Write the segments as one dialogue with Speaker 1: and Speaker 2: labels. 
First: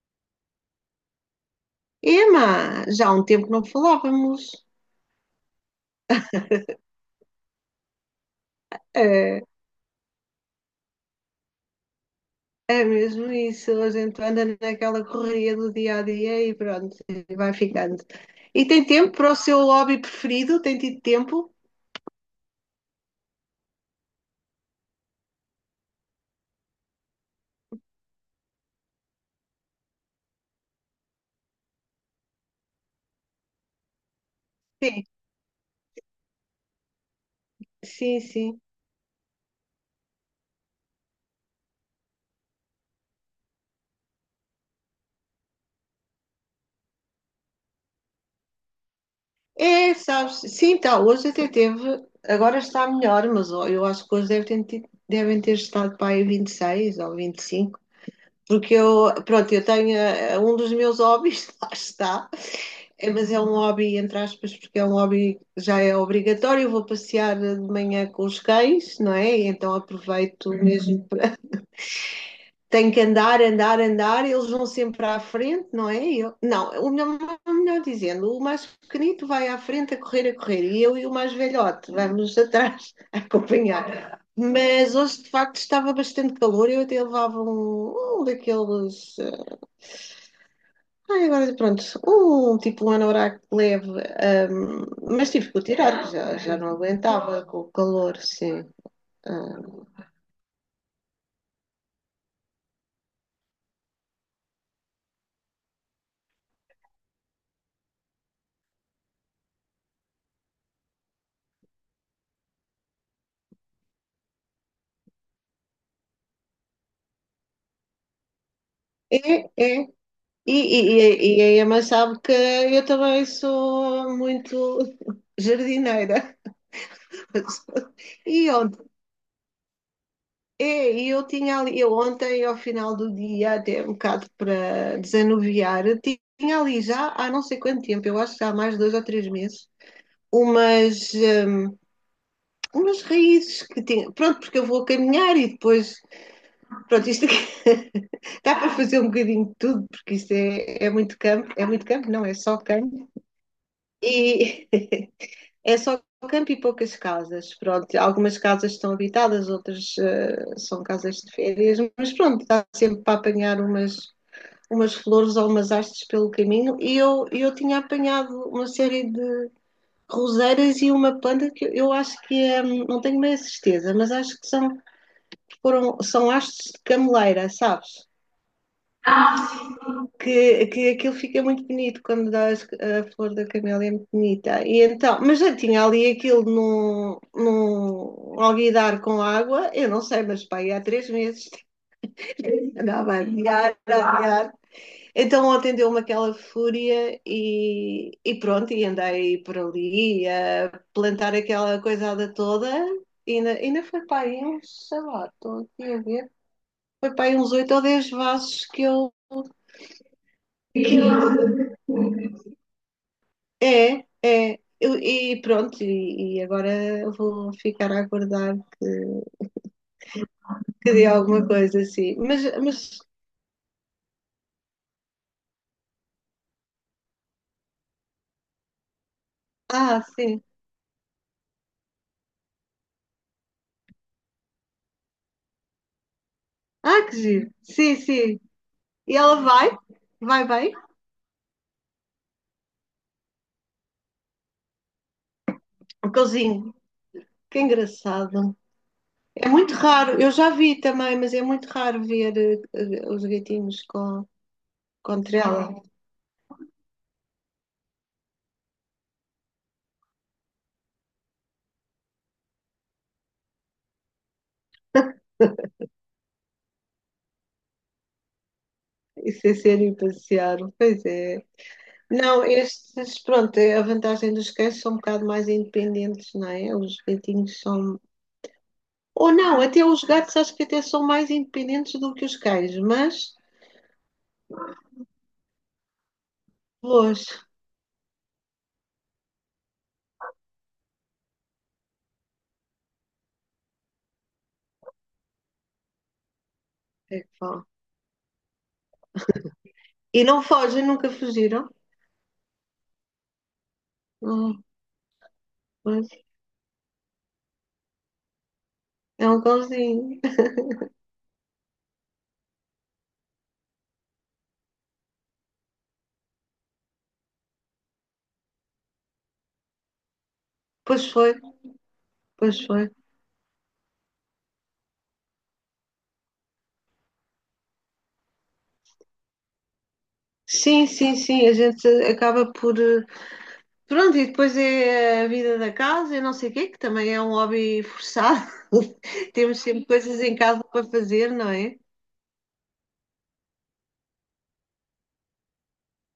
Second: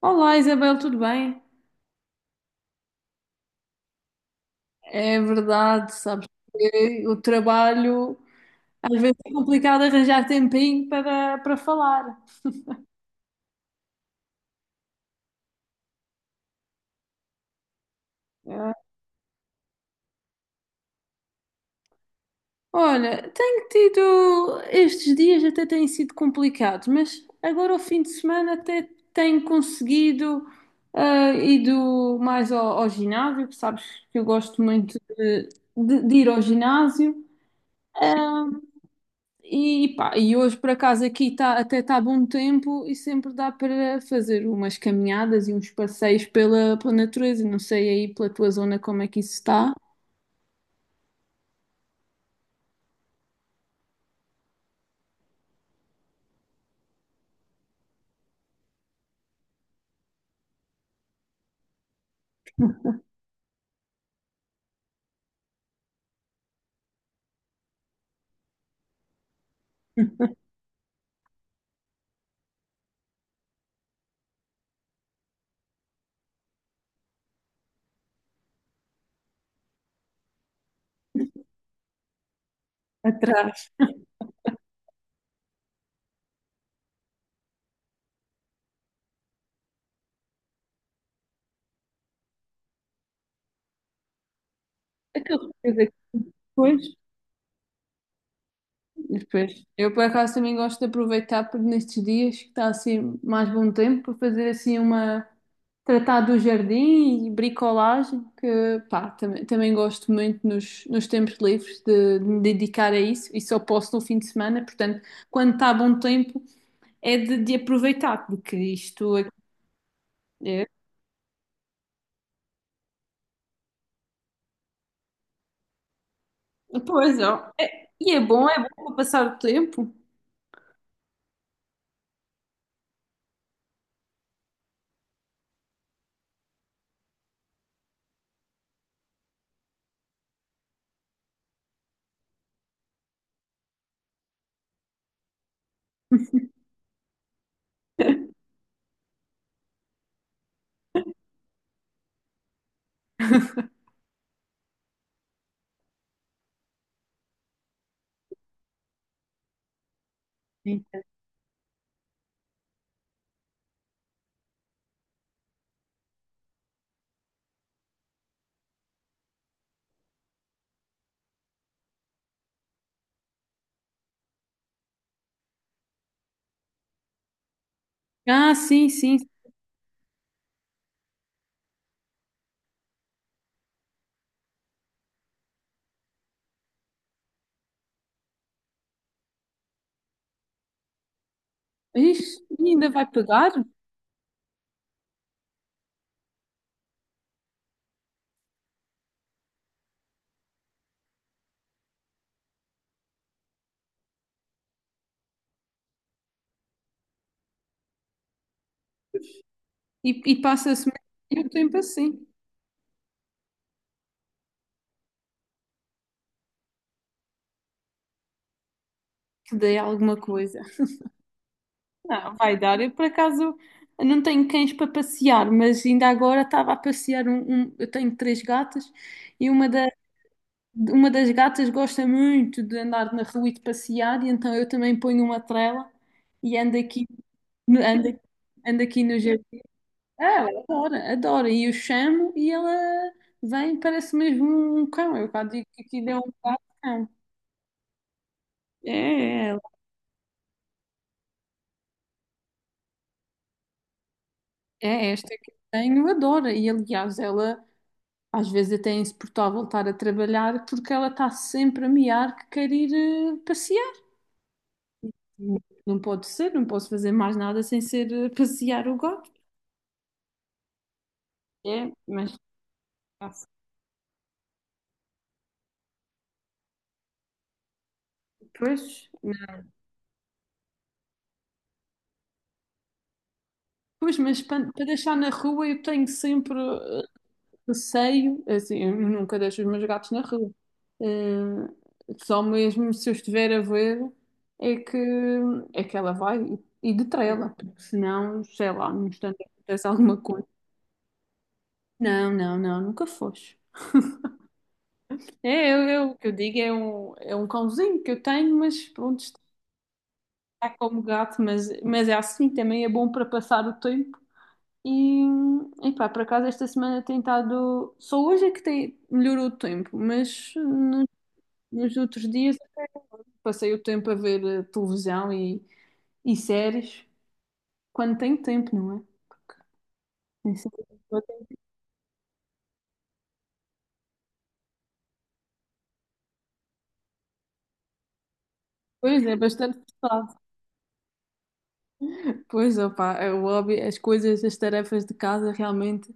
Speaker 1: Olá Isabel, tudo bem?
Speaker 2: Ema, já há um tempo que não falávamos.
Speaker 1: É verdade, sabes que o trabalho às vezes é
Speaker 2: É,
Speaker 1: complicado arranjar tempinho para falar.
Speaker 2: é mesmo isso, a gente anda naquela correria do dia a dia e pronto, e vai ficando. E
Speaker 1: É.
Speaker 2: tem tempo para o seu hobby preferido? Tem tido tempo?
Speaker 1: Olha, tenho tido estes dias até têm sido complicados, mas agora ao fim de semana até tenho conseguido ido mais ao ginásio, que sabes que eu gosto muito
Speaker 2: Sim,
Speaker 1: de, de ir ao ginásio.
Speaker 2: sim, sim.
Speaker 1: E, pá, e hoje por acaso aqui tá, até está bom tempo e sempre dá para fazer umas caminhadas e uns passeios pela natureza. Não sei aí pela tua zona como é que isso está.
Speaker 2: É, sabes, sim, tá, hoje até teve, agora está melhor, mas ó, eu acho que hoje deve ter tido- devem ter estado para aí 26 ou 25, porque eu, pronto, eu tenho, um dos meus hobbies, lá está. É, mas é um hobby, entre aspas, porque é um hobby que já é obrigatório. Eu vou passear de manhã com os cães, não é? Então aproveito mesmo Tenho que andar, andar, andar. Eles vão sempre à frente, não é? Não, melhor dizendo, o mais pequenito vai à frente a correr, a correr. E eu e o mais velhote vamos atrás a
Speaker 1: Atrás.
Speaker 2: acompanhar. Mas hoje, de facto, estava bastante calor. Eu até levava um daqueles. Ai, agora pronto, um tipo um anorak leve, ahm, mas
Speaker 1: Aquela
Speaker 2: tive que o
Speaker 1: coisa que
Speaker 2: tirar, que já não
Speaker 1: depois.
Speaker 2: aguentava com o calor, sim.
Speaker 1: Depois.
Speaker 2: Ah,
Speaker 1: Eu por acaso também gosto de aproveitar por nestes dias que está assim mais bom tempo para fazer assim uma, tratar do jardim e bricolagem, que pá, também, também gosto muito nos tempos livres de me dedicar a isso e só posso no fim de semana, portanto, quando está bom tempo é de aproveitar, porque isto é,
Speaker 2: é, é. E,
Speaker 1: é-
Speaker 2: e, e a Emma sabe que eu também sou muito jardineira.
Speaker 1: Pois ó, é, e
Speaker 2: E
Speaker 1: é
Speaker 2: ontem,
Speaker 1: bom para passar o tempo.
Speaker 2: é, eu ontem, ao final do dia, até um bocado para desanuviar, tinha ali já há não sei quanto tempo, eu acho que já há mais de 2 ou 3 meses, umas. umas raízes que tinha. Pronto, porque eu vou caminhar e depois. Pronto, isto aqui dá para fazer um bocadinho de tudo, porque é muito campo. É muito campo, não, é só campo. E é só campo e poucas casas. Pronto, algumas casas estão habitadas, outras são
Speaker 1: Sim.
Speaker 2: casas de férias, mas pronto, dá sempre para apanhar umas. Umas flores ou umas hastes pelo caminho, e eu tinha apanhado uma série de roseiras e uma planta que eu acho que é, não tenho bem a certeza, mas acho que são hastes de cameleira, sabes?
Speaker 1: Ah, sim, sim.
Speaker 2: Que aquilo fica muito bonito quando a flor da camélia é muito bonita. E então, mas já tinha ali aquilo num alguidar com água, eu não sei, mas pá, há 3 meses
Speaker 1: Ixi, e ainda vai
Speaker 2: andava a
Speaker 1: pegar
Speaker 2: adiar, a adiar. Então ontem deu-me aquela fúria e pronto, e andei por ali a plantar aquela coisada toda e ainda foi para aí uns, sei lá, estou aqui a ver, foi para aí uns 8 ou 10 vasos que eu
Speaker 1: e passa-se muito tempo assim,
Speaker 2: É, é. E pronto, e agora vou ficar a aguardar
Speaker 1: que dê alguma coisa.
Speaker 2: que dê alguma coisa assim.
Speaker 1: Não, vai dar. Eu, por acaso, não tenho cães para passear, mas ainda agora estava a passear um, eu tenho três gatas e uma, da,
Speaker 2: Ah, sim.
Speaker 1: uma das gatas gosta muito de andar na rua e de passear, e então eu também ponho uma trela e ando
Speaker 2: Ah,
Speaker 1: aqui,
Speaker 2: que giro. Sim,
Speaker 1: ando,
Speaker 2: sim.
Speaker 1: ando aqui
Speaker 2: E
Speaker 1: no
Speaker 2: ela
Speaker 1: jardim.
Speaker 2: vai?
Speaker 1: Ah,
Speaker 2: Vai
Speaker 1: ela
Speaker 2: bem?
Speaker 1: adora, adora. E eu chamo e ela vem, parece mesmo um cão. Eu cá digo que aquilo
Speaker 2: O
Speaker 1: é um
Speaker 2: cãozinho.
Speaker 1: cão.
Speaker 2: Que engraçado.
Speaker 1: É,
Speaker 2: É muito raro. Eu já vi também, mas é muito raro ver os gatinhos
Speaker 1: é
Speaker 2: com
Speaker 1: esta que eu
Speaker 2: trela
Speaker 1: tenho, adora. E aliás, ela. Às vezes até é insuportável voltar a trabalhar porque ela está sempre a miar que quer ir passear. Não pode ser, não posso fazer mais nada sem ser passear o gato.
Speaker 2: e sem serem passear. Pois é.
Speaker 1: É, mas
Speaker 2: Não, estes, pronto, é a vantagem dos cães são um bocado mais independentes, não é? Os gatinhos são.
Speaker 1: pois,
Speaker 2: Ou não, até os gatos acho que até são mais independentes do que os cães, mas
Speaker 1: pois, mas para deixar na rua eu tenho sempre
Speaker 2: longe.
Speaker 1: receio, assim, eu nunca deixo os meus gatos na rua. Eh, só mesmo se eu estiver a ver é que, é que ela vai e de
Speaker 2: É que
Speaker 1: trela,
Speaker 2: vão.
Speaker 1: porque senão, sei lá, não instante acontece alguma
Speaker 2: E não
Speaker 1: coisa.
Speaker 2: fogem, nunca fugiram.
Speaker 1: Não, não, não, nunca foste.
Speaker 2: Não,
Speaker 1: É,
Speaker 2: pois,
Speaker 1: o que eu digo é um cãozinho que eu tenho, mas pronto,
Speaker 2: é
Speaker 1: está
Speaker 2: um cãozinho.
Speaker 1: como gato, mas é assim, também é bom para passar o tempo. E, e pá, por acaso esta semana tem estado. Só hoje é que tem, melhorou o tempo, mas
Speaker 2: Pois foi,
Speaker 1: nos outros dias
Speaker 2: pois foi.
Speaker 1: passei o tempo a ver televisão e séries, quando tenho tempo, não é? Porque nem sempre
Speaker 2: Sim, sim,
Speaker 1: tenho
Speaker 2: sim, a
Speaker 1: tempo.
Speaker 2: gente acaba por. Pronto, e depois é a vida da casa e não sei o quê, que também é um hobby forçado.
Speaker 1: Pois é,
Speaker 2: Temos
Speaker 1: bastante
Speaker 2: sempre coisas
Speaker 1: pesado.
Speaker 2: em casa para fazer, não é?
Speaker 1: Pois, opá, é o hobby, as coisas, as tarefas de casa realmente.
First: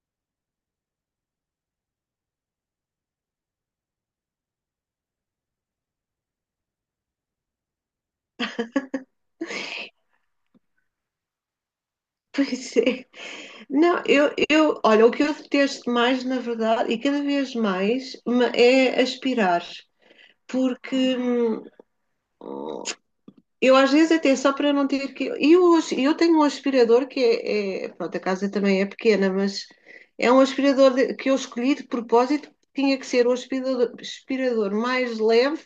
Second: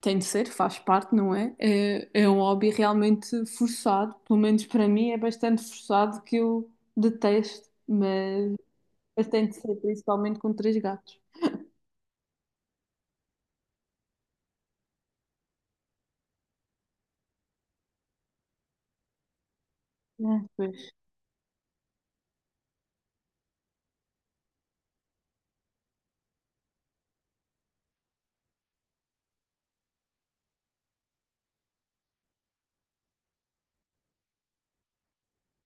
Speaker 1: Tem de ser, faz parte, não é? É, é um hobby realmente forçado, pelo menos para mim é bastante forçado que eu detesto, mas tem de ser, principalmente com três gatos.
Speaker 2: Pois é. Não, olha, o que eu detesto mais, na verdade, e cada vez mais, é aspirar,
Speaker 1: Ah, pois.
Speaker 2: porque eu às vezes até só para não ter que. E eu, eu tenho um aspirador que pronto, a casa também é pequena, mas é um aspirador que eu escolhi de propósito, tinha que ser o aspirador, aspirador mais leve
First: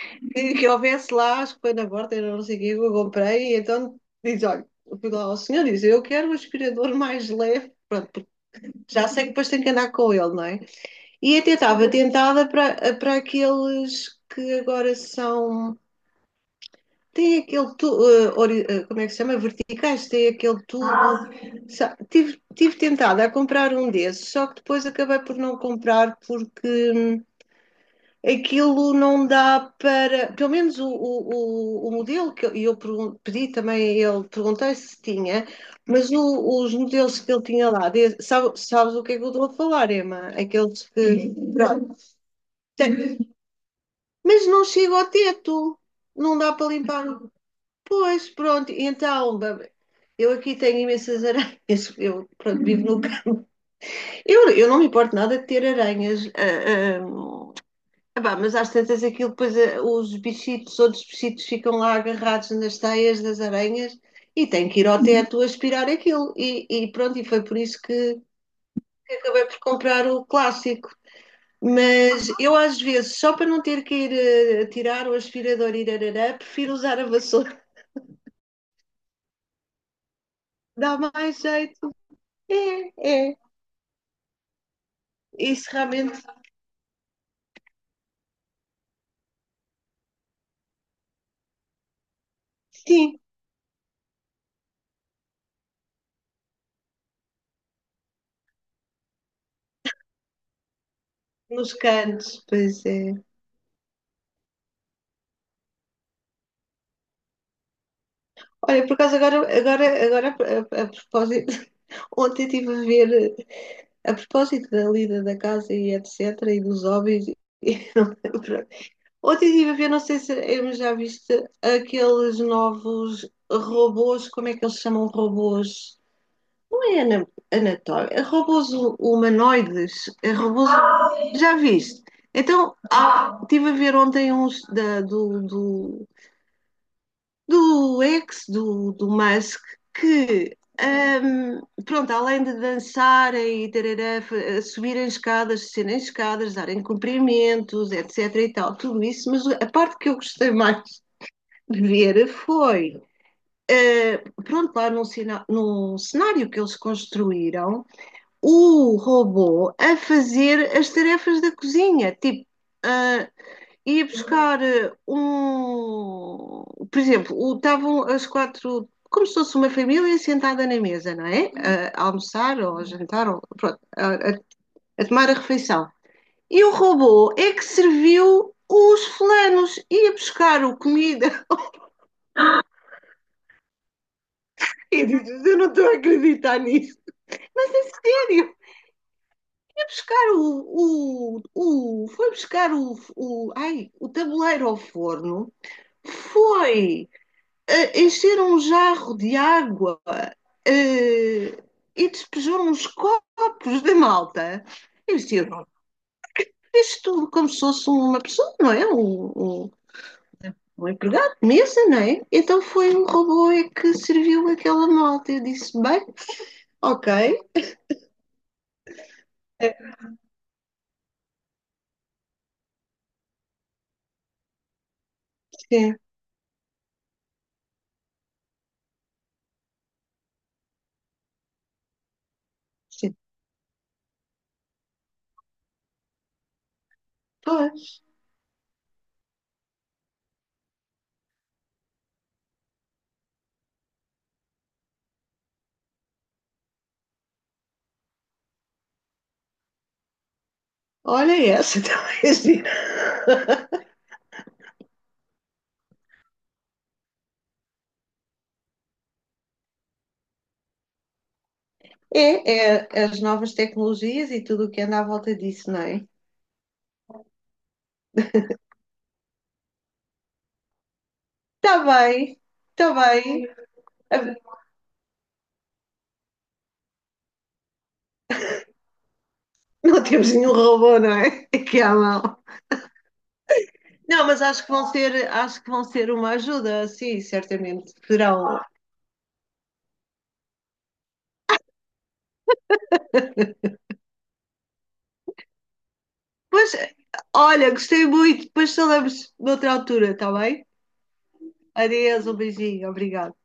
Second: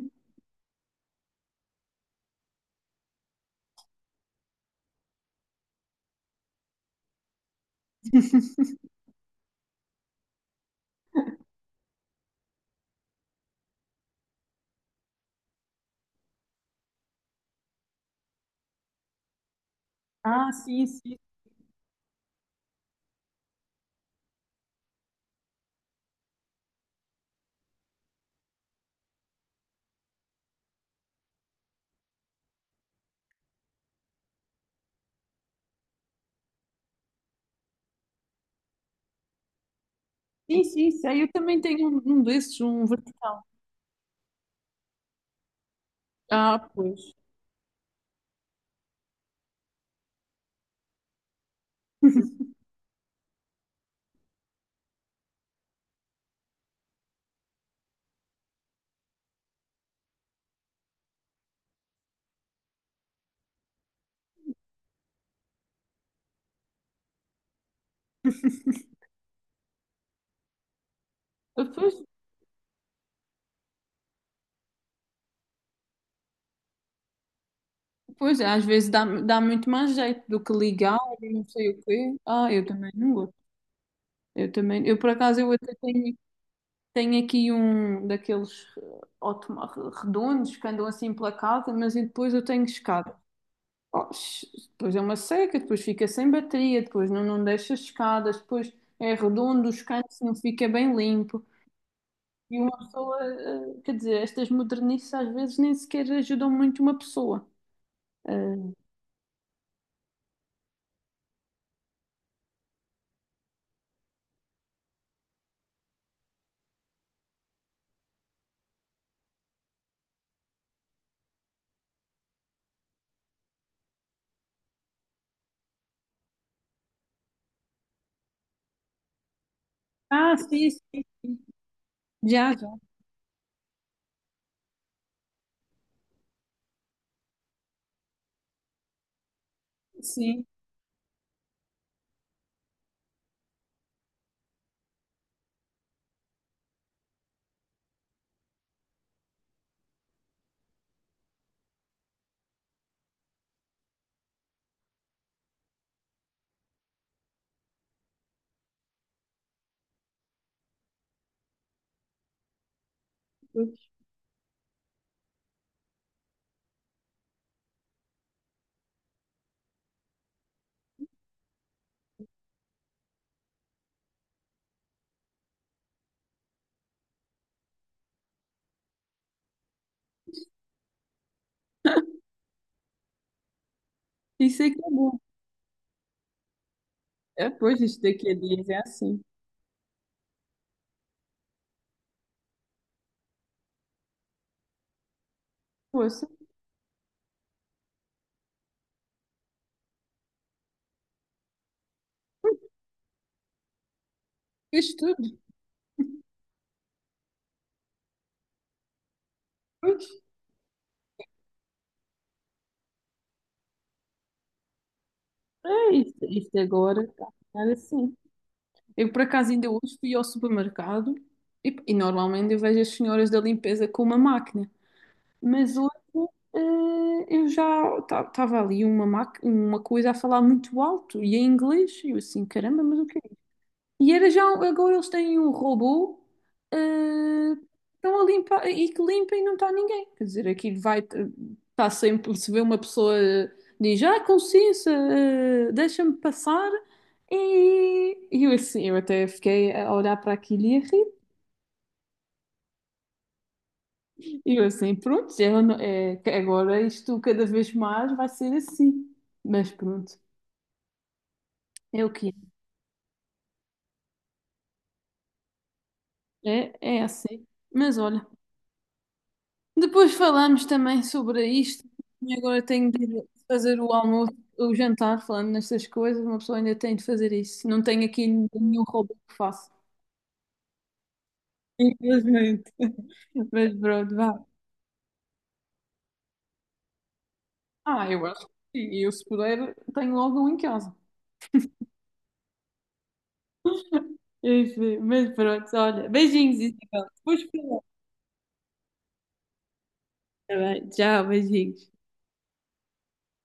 Speaker 2: que, que houvesse lá, acho que foi na porta, eu não sei o que, eu comprei, e então diz: olha, eu fui lá ao senhor e diz: eu quero o aspirador mais leve. Pronto. Já sei que depois tenho que andar com ele, não é? E até estava tentada para aqueles que agora são. Tem aquele tubo, como é que se chama? Verticais, tem
Speaker 1: Ah,
Speaker 2: aquele
Speaker 1: sim,
Speaker 2: tubo.
Speaker 1: sim.
Speaker 2: Ah, tive tentada a comprar um desses, só que depois acabei por não comprar porque aquilo não dá para. Pelo menos o modelo que eu pedi também, ele perguntei se tinha, mas os modelos que ele tinha lá, sabes o que é que eu estou a falar, Emma?
Speaker 1: Sim,
Speaker 2: Aqueles
Speaker 1: sim, sei. Eu
Speaker 2: que.
Speaker 1: também tenho
Speaker 2: Pronto,
Speaker 1: um, um desses, um
Speaker 2: tem-
Speaker 1: vertical.
Speaker 2: mas não chega ao teto, não dá para
Speaker 1: Ah,
Speaker 2: limpar.
Speaker 1: pois.
Speaker 2: Pois, pronto, então. Eu aqui tenho imensas aranhas, eu pronto, vivo no. Eu não me importo nada de ter aranhas. Epá, mas às tantas aquilo depois os bichitos, outros bichitos ficam lá agarrados nas teias das aranhas e tem que ir ao teto aspirar aquilo. E pronto, e foi por isso que acabei por comprar o clássico.
Speaker 1: Ah, pois,
Speaker 2: Mas eu às vezes, só para não ter que ir tirar o aspirador e irarará, prefiro usar a vassoura.
Speaker 1: pois, às vezes dá, dá muito mais jeito do que ligar
Speaker 2: Dá
Speaker 1: e
Speaker 2: mais
Speaker 1: não sei o
Speaker 2: jeito.
Speaker 1: quê. Ah, eu também não
Speaker 2: É,
Speaker 1: gosto.
Speaker 2: é.
Speaker 1: Eu também, eu por acaso eu
Speaker 2: Isso
Speaker 1: até tenho
Speaker 2: realmente,
Speaker 1: tem aqui um daqueles redondos que andam assim pela casa, mas e depois eu tenho escada.
Speaker 2: sim.
Speaker 1: Oh, depois é uma seca, depois fica sem bateria, depois não, não deixa escadas, depois é redondo, os cantos não fica bem limpo.
Speaker 2: Nos cantos,
Speaker 1: E uma
Speaker 2: pois é.
Speaker 1: pessoa, quer dizer, estas modernices às vezes nem sequer ajudam muito uma pessoa.
Speaker 2: Olha, por acaso agora a propósito, ontem estive a ver eh, a propósito da lida da casa e etc. e dos hobbies. e não- pronto. Ontem estive a ver, não sei se já viste, aqueles novos robôs, como é que eles chamam robôs? Não é anatómico, é robôs humanoides,
Speaker 1: Ah,
Speaker 2: é
Speaker 1: ah, sim,
Speaker 2: robôs,
Speaker 1: sim, sim.
Speaker 2: já viste?
Speaker 1: Já, já,
Speaker 2: Então, estive a ver ontem uns do do Musk,
Speaker 1: sim.
Speaker 2: que, pronto, além de dançarem e tarará, subirem escadas, descerem escadas, darem cumprimentos, etc. e tal, tudo isso, mas a parte que eu gostei mais de ver foi. eh, pronto, lá num cenário que eles construíram, o robô a fazer as tarefas da cozinha, tipo, ah,
Speaker 1: Pois.
Speaker 2: ia buscar um. Por exemplo, estavam as quatro, como se fosse uma família sentada na mesa, não é? A almoçar ou a jantar, ou, pronto, a tomar a refeição. E o robô é que serviu os fulanos, ia buscar o comida.
Speaker 1: Isso é que é
Speaker 2: Eu
Speaker 1: bom.
Speaker 2: disse, "Eu não estou a acreditar nisso.
Speaker 1: É,
Speaker 2: Mas
Speaker 1: pois,
Speaker 2: é
Speaker 1: isto daqui a
Speaker 2: sério,
Speaker 1: dias é assim.
Speaker 2: ia buscar o foi buscar ai, o tabuleiro ao forno,
Speaker 1: Poxa,
Speaker 2: foi encheram um jarro de água eh, e despejaram uns copos de malta.
Speaker 1: fez
Speaker 2: Eu disse,
Speaker 1: tudo.
Speaker 2: eu tudo como se fosse uma pessoa, não é? Um, um empregado de mesa, não é? Então foi um robô é que serviu aquela malta. Eu disse,
Speaker 1: É
Speaker 2: bem,
Speaker 1: isto, isto agora está a
Speaker 2: ok,
Speaker 1: ficar assim. Eu, por acaso, ainda
Speaker 2: eh,
Speaker 1: hoje fui ao supermercado e normalmente eu vejo as senhoras da limpeza com uma máquina, mas hoje
Speaker 2: sim,
Speaker 1: eh, eu já estava ali uma, uma coisa a falar muito alto e em inglês. E eu assim, caramba, mas o
Speaker 2: sim.
Speaker 1: que é e era já, agora eles têm um robô, ah,
Speaker 2: Pois,
Speaker 1: estão a limpar, e que limpa e não está ninguém. Quer dizer, aqui vai, está sempre, se vê uma pessoa, ah, diz, ah, com licença, ah, deixa-me passar. E eu assim, eu até fiquei a olhar para aquilo e a rir.
Speaker 2: olha essa, talvez.
Speaker 1: E eu assim, pronto, já não- é, que agora isto cada vez mais vai ser assim. Mas pronto, é o que
Speaker 2: É, é as novas tecnologias e tudo o que anda à volta disso, não é?
Speaker 1: é, é assim. Mas olha. Depois falamos também sobre
Speaker 2: Está
Speaker 1: isto. E
Speaker 2: bem,
Speaker 1: agora tenho
Speaker 2: está
Speaker 1: de ir
Speaker 2: bem.
Speaker 1: fazer o almoço, o jantar, falando nestas coisas. Uma pessoa ainda tem de fazer isso. Não tenho aqui nenhum hobby que faça.
Speaker 2: Não temos nenhum robô, não é? Aqui à mão.
Speaker 1: Infelizmente. Mas pronto,
Speaker 2: Não,
Speaker 1: vá.
Speaker 2: mas acho que vão ser uma ajuda, sim, certamente.
Speaker 1: Ah, eu acho que
Speaker 2: Terão.
Speaker 1: sim. Eu, se puder, tenho logo um em casa. Enfim, mas pronto, olha. Beijinhos,
Speaker 2: Pois,
Speaker 1: Isabel. Depois
Speaker 2: olha,
Speaker 1: falamos.
Speaker 2: gostei muito. Depois falamos noutra altura, está
Speaker 1: Tá
Speaker 2: bem?
Speaker 1: bem, tchau, beijinhos.
Speaker 2: Adeus, um beijinho, obrigada.